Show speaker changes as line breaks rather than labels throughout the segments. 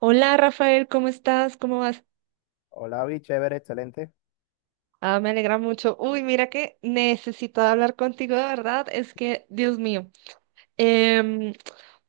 Hola Rafael, ¿cómo estás? ¿Cómo vas?
Hola, vi, chévere, excelente.
Ah, me alegra mucho. Uy, mira que necesito hablar contigo, de verdad. Es que, Dios mío. Em,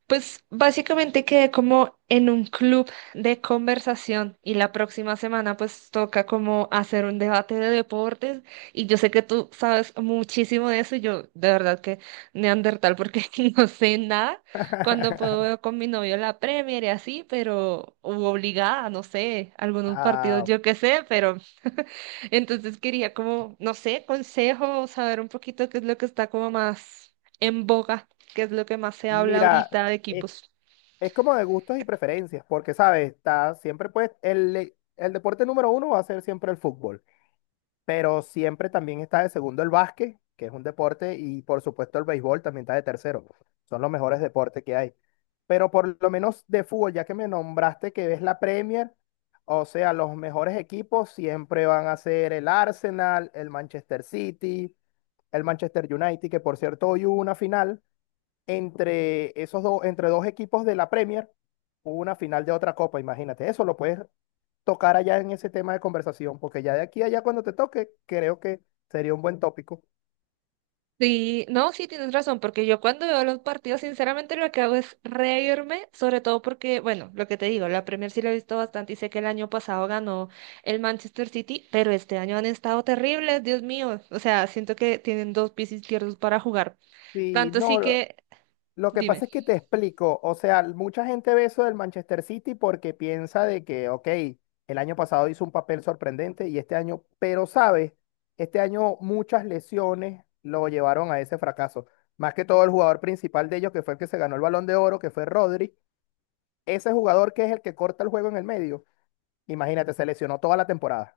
pues básicamente quedé como en un club de conversación y la próxima semana pues toca como hacer un debate de deportes y yo sé que tú sabes muchísimo de eso y yo de verdad que neandertal porque no sé nada cuando puedo veo con mi novio la Premier y así, pero u obligada, no sé, algunos partidos
Ah,
yo qué sé, pero entonces quería como, no sé, consejo, saber un poquito qué es lo que está como más en boga que es lo que más se habla
mira,
ahorita de
es,
equipos.
es como de gustos y preferencias, porque, ¿sabes? Está siempre, pues, el deporte número uno va a ser siempre el fútbol. Pero siempre también está de segundo el básquet, que es un deporte, y por supuesto el béisbol también está de tercero. Son los mejores deportes que hay. Pero por lo menos de fútbol, ya que me nombraste que ves la Premier, o sea, los mejores equipos siempre van a ser el Arsenal, el Manchester City, el Manchester United, que por cierto hoy hubo una final entre esos dos, entre dos equipos de la Premier, hubo una final de otra copa, imagínate. Eso lo puedes tocar allá en ese tema de conversación, porque ya de aquí a allá cuando te toque, creo que sería un buen tópico.
Sí, no, sí tienes razón, porque yo cuando veo los partidos, sinceramente lo que hago es reírme, sobre todo porque, bueno, lo que te digo, la Premier sí la he visto bastante y sé que el año pasado ganó el Manchester City, pero este año han estado terribles, Dios mío, o sea, siento que tienen dos pies izquierdos para jugar.
Sí,
Tanto sí
no, lo,
que,
lo que
dime.
pasa es que te explico, o sea, mucha gente ve eso del Manchester City porque piensa de que, ok, el año pasado hizo un papel sorprendente y este año, pero sabes, este año muchas lesiones lo llevaron a ese fracaso. Más que todo el jugador principal de ellos, que fue el que se ganó el Balón de Oro, que fue Rodri, ese jugador que es el que corta el juego en el medio. Imagínate, se lesionó toda la temporada.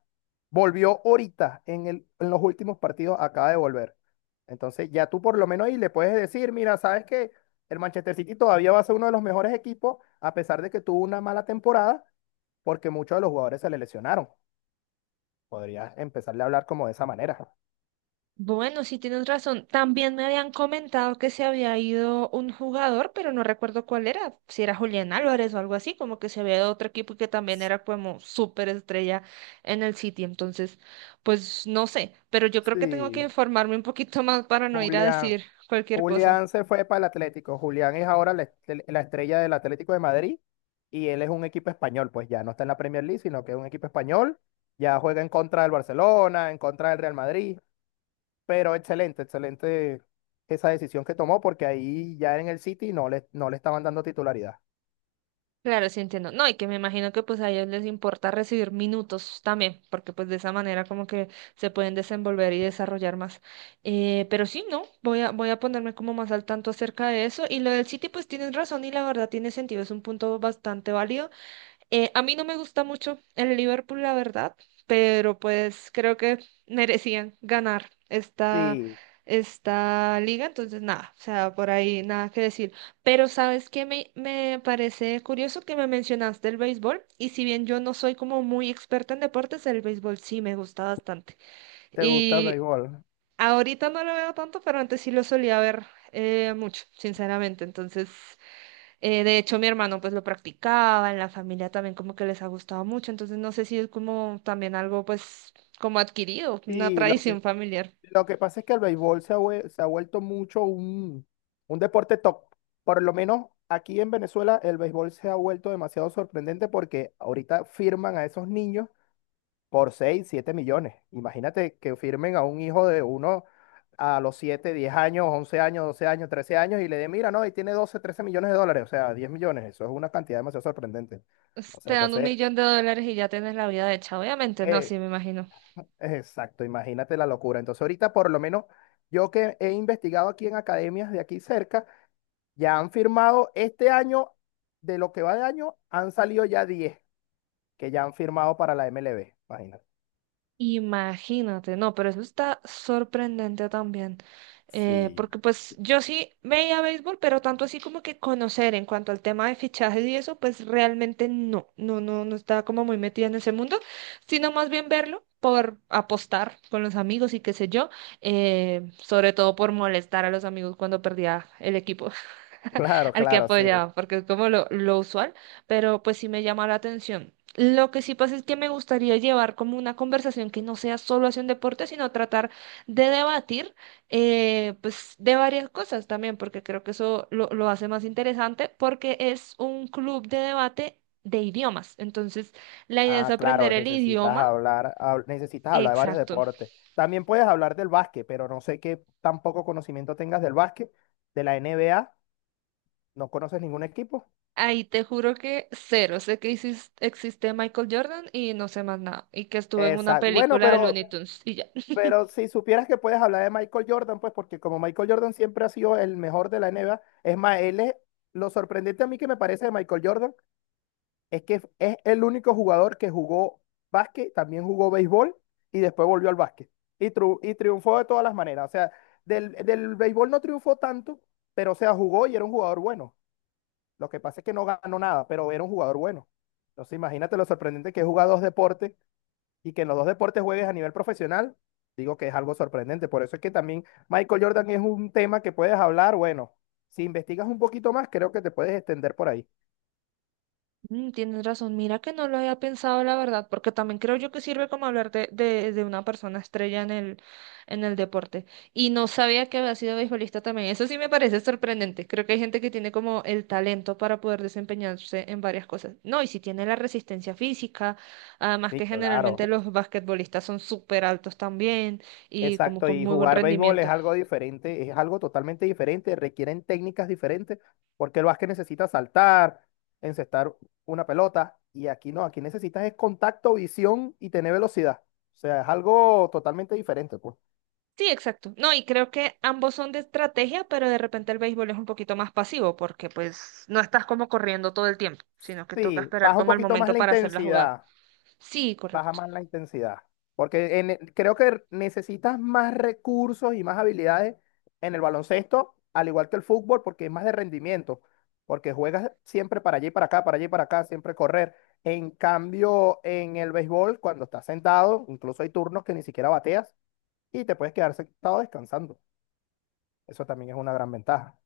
Volvió ahorita en los últimos partidos, acaba de volver. Entonces, ya tú por lo menos ahí le puedes decir, mira, sabes que el Manchester City todavía va a ser uno de los mejores equipos, a pesar de que tuvo una mala temporada, porque muchos de los jugadores se le lesionaron. Podrías empezarle a hablar como de esa manera.
Bueno, sí tienes razón. También me habían comentado que se había ido un jugador, pero no recuerdo cuál era, si era Julián Álvarez o algo así, como que se había ido a otro equipo que también era como súper estrella en el City. Entonces, pues no sé, pero yo creo que tengo que
Sí,
informarme un poquito más para no ir a
Julián,
decir cualquier cosa.
Julián se fue para el Atlético. Julián es ahora la estrella del Atlético de Madrid y él es un equipo español, pues ya no está en la Premier League, sino que es un equipo español. Ya juega en contra del Barcelona, en contra del Real Madrid, pero excelente, excelente esa decisión que tomó porque ahí ya en el City no le estaban dando titularidad.
Claro, sí entiendo. No, y que me imagino que pues a ellos les importa recibir minutos también, porque pues de esa manera como que se pueden desenvolver y desarrollar más. Pero sí, no, voy a ponerme como más al tanto acerca de eso. Y lo del City, pues tienes razón y la verdad tiene sentido, es un punto bastante válido. A mí no me gusta mucho el Liverpool, la verdad, pero pues creo que merecían ganar esta,
Sí,
esta liga, entonces nada, o sea, por ahí nada que decir. Pero sabes que me parece curioso que me mencionaste el béisbol, y si bien yo no soy como muy experta en deportes, el béisbol sí me gusta bastante.
te gusta el
Y
béisbol.
ahorita no lo veo tanto, pero antes sí lo solía ver mucho, sinceramente, entonces. De hecho, mi hermano pues lo practicaba, en la familia también como que les ha gustado mucho, entonces no sé si es como también algo pues como adquirido, una
Sí, lo que,
tradición familiar.
Lo que pasa es que el béisbol se ha vuelto mucho un deporte top. Por lo menos aquí en Venezuela el béisbol se ha vuelto demasiado sorprendente porque ahorita firman a esos niños por 6 o 7 millones. Imagínate que firmen a un hijo de uno a los 7 o 10 años, 11 años, 12 años, 13 años y le den, mira, no, y tiene 12 o 13 millones de dólares, o sea, 10 millones. Eso es una cantidad demasiado sorprendente. O
Pues, te
sea,
dan un
entonces,
millón de dólares y ya tienes la vida hecha, obviamente, no,
eh,
sí, me imagino.
exacto, imagínate la locura. Entonces, ahorita por lo menos yo que he investigado aquí en academias de aquí cerca, ya han firmado este año, de lo que va de año, han salido ya 10 que ya han firmado para la MLB. Imagínate.
Imagínate, no, pero eso está sorprendente también,
Sí.
porque pues yo sí veía béisbol, pero tanto así como que conocer en cuanto al tema de fichajes y eso, pues realmente no estaba como muy metida en ese mundo, sino más bien verlo por apostar con los amigos y qué sé yo, sobre todo por molestar a los amigos cuando perdía el equipo
Claro,
al que
claro, sí.
apoyaba, porque es como lo usual, pero pues sí me llama la atención. Lo que sí pasa es que me gustaría llevar como una conversación que no sea solo hacia un deporte, sino tratar de debatir pues de varias cosas también, porque creo que eso lo hace más interesante, porque es un club de debate de idiomas. Entonces, la idea es
Ah,
aprender
claro,
el
necesitas
idioma.
hablar de varios
Exacto.
deportes. También puedes hablar del básquet, pero no sé qué tan poco conocimiento tengas del básquet, de la NBA, no conoces ningún equipo.
Ahí te juro que cero. Sé que existe Michael Jordan y no sé más nada. Y que estuvo en una
Exacto. Bueno,
película de
pero
Looney Tunes y ya.
Pero si supieras que puedes hablar de Michael Jordan, pues porque como Michael Jordan siempre ha sido el mejor de la NBA, es más, él es, lo sorprendente a mí que me parece de Michael Jordan es que es el único jugador que jugó básquet, también jugó béisbol y después volvió al básquet. Y triunfó de todas las maneras. O sea, del béisbol no triunfó tanto, pero o sea, jugó y era un jugador bueno. Lo que pasa es que no ganó nada, pero era un jugador bueno. Entonces imagínate lo sorprendente que es dos deportes y que en los dos deportes juegues a nivel profesional, digo que es algo sorprendente. Por eso es que también Michael Jordan es un tema que puedes hablar. Bueno, si investigas un poquito más, creo que te puedes extender por ahí.
Mm, tienes razón, mira que no lo había pensado la verdad, porque también creo yo que sirve como hablar de una persona estrella en el deporte. Y no sabía que había sido beisbolista también. Eso sí me parece sorprendente. Creo que hay gente que tiene como el talento para poder desempeñarse en varias cosas. No, y si tiene la resistencia física, además
Sí,
que
claro.
generalmente los basquetbolistas son súper altos también y como
Exacto,
con
y
muy buen
jugar béisbol es
rendimiento.
algo diferente, es algo totalmente diferente, requieren técnicas diferentes, porque el básquet necesita saltar, encestar una pelota, y aquí no, aquí necesitas es contacto, visión y tener velocidad. O sea, es algo totalmente diferente, pues.
Sí, exacto. No, y creo que ambos son de estrategia, pero de repente el béisbol es un poquito más pasivo porque pues no estás como corriendo todo el tiempo, sino que toca
Sí,
esperar
baja un
como el
poquito más
momento
la
para hacer la jugada.
intensidad.
Sí,
Baja
correcto.
más la intensidad. Porque creo que necesitas más recursos y más habilidades en el baloncesto, al igual que el fútbol, porque es más de rendimiento, porque juegas siempre para allí y para acá, para allí y para acá, siempre correr. En cambio, en el béisbol, cuando estás sentado, incluso hay turnos que ni siquiera bateas y te puedes quedar sentado descansando. Eso también es una gran ventaja.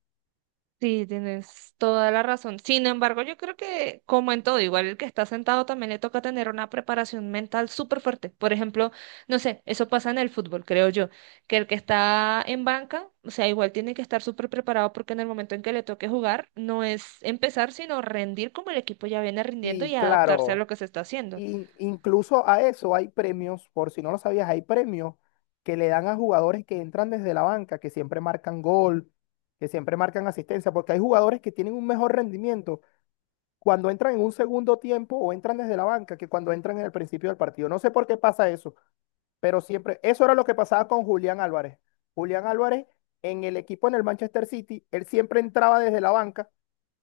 Sí, tienes toda la razón. Sin embargo, yo creo que, como en todo, igual el que está sentado también le toca tener una preparación mental súper fuerte. Por ejemplo, no sé, eso pasa en el fútbol, creo yo, que el que está en banca, o sea, igual tiene que estar súper preparado porque en el momento en que le toque jugar, no es empezar, sino rendir como el equipo ya viene rindiendo y
Sí,
adaptarse a lo
claro.
que se está haciendo.
Y incluso a eso hay premios, por si no lo sabías, hay premios que le dan a jugadores que entran desde la banca, que siempre marcan gol, que siempre marcan asistencia, porque hay jugadores que tienen un mejor rendimiento cuando entran en un segundo tiempo o entran desde la banca que cuando entran en el principio del partido. No sé por qué pasa eso. Pero siempre, eso era lo que pasaba con Julián Álvarez. Julián Álvarez en el equipo en el Manchester City, él siempre entraba desde la banca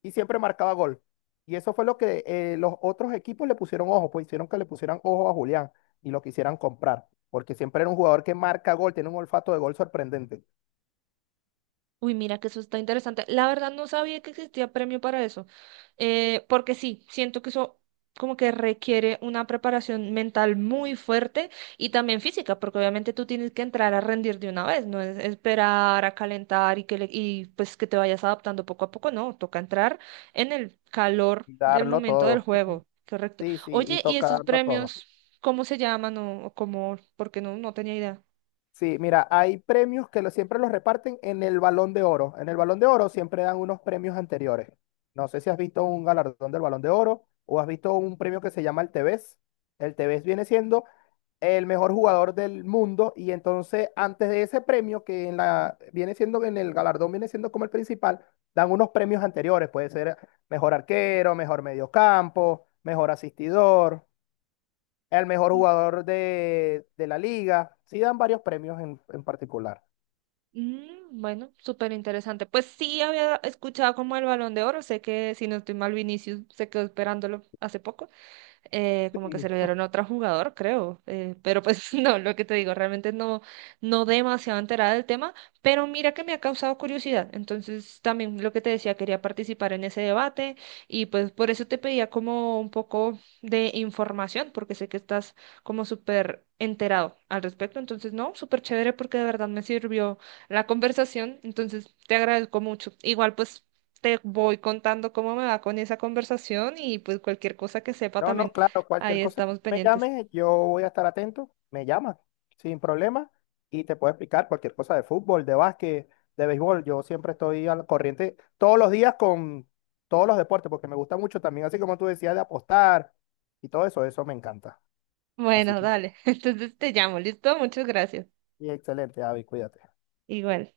y siempre marcaba gol. Y eso fue lo que los otros equipos le pusieron ojo, pues hicieron que le pusieran ojo a Julián y lo quisieran comprar, porque siempre era un jugador que marca gol, tiene un olfato de gol sorprendente.
Uy, mira que eso está interesante. La verdad no sabía que existía premio para eso, porque sí, siento que eso como que requiere una preparación mental muy fuerte y también física, porque obviamente tú tienes que entrar a rendir de una vez, no es esperar a calentar y pues que te vayas adaptando poco a poco, no, toca entrar en el calor
Y
del
darlo
momento del
todo.
juego, correcto.
Sí, sí, y
Oye, ¿y
toca
esos
darlo todo.
premios cómo se llaman o cómo? Porque no tenía idea.
Sí, mira, hay premios que lo- siempre los reparten en el Balón de Oro. En el Balón de Oro siempre dan unos premios anteriores. No sé si has visto un galardón del Balón de Oro o has visto un premio que se llama el Tevez. El Tevez viene siendo el mejor jugador del mundo y entonces antes de ese premio que en la viene siendo en el galardón viene siendo como el principal, dan unos premios anteriores, puede ser mejor arquero, mejor mediocampo, mejor asistidor, el mejor jugador de la liga. Sí dan varios premios en particular.
Mm, bueno, súper interesante. Pues sí había escuchado como el Balón de Oro, sé que si no estoy mal, Vinicius se quedó esperándolo hace poco como que se
Sí.
lo dieron a otro jugador, creo. Pero pues no, lo que te digo, realmente no demasiado enterada del tema, pero mira que me ha causado curiosidad. Entonces también lo que te decía, quería participar en ese debate y pues por eso te pedía como un poco de información, porque sé que estás como súper enterado al respecto. Entonces, no, súper chévere porque de verdad me sirvió la conversación. Entonces, te agradezco mucho. Igual pues te voy contando cómo me va con esa conversación y pues cualquier cosa que sepa
No,
también.
no, claro,
Ahí
cualquier cosa que
estamos
me
pendientes.
llames, yo voy a estar atento. Me llamas sin problema, y te puedo explicar cualquier cosa de fútbol, de básquet, de béisbol. Yo siempre estoy al corriente todos los días con todos los deportes, porque me gusta mucho también, así como tú decías, de apostar y todo eso, eso me encanta. Así
Bueno,
que,
dale. Entonces te llamo. ¿Listo? Muchas gracias.
y excelente, Avi, cuídate.
Igual.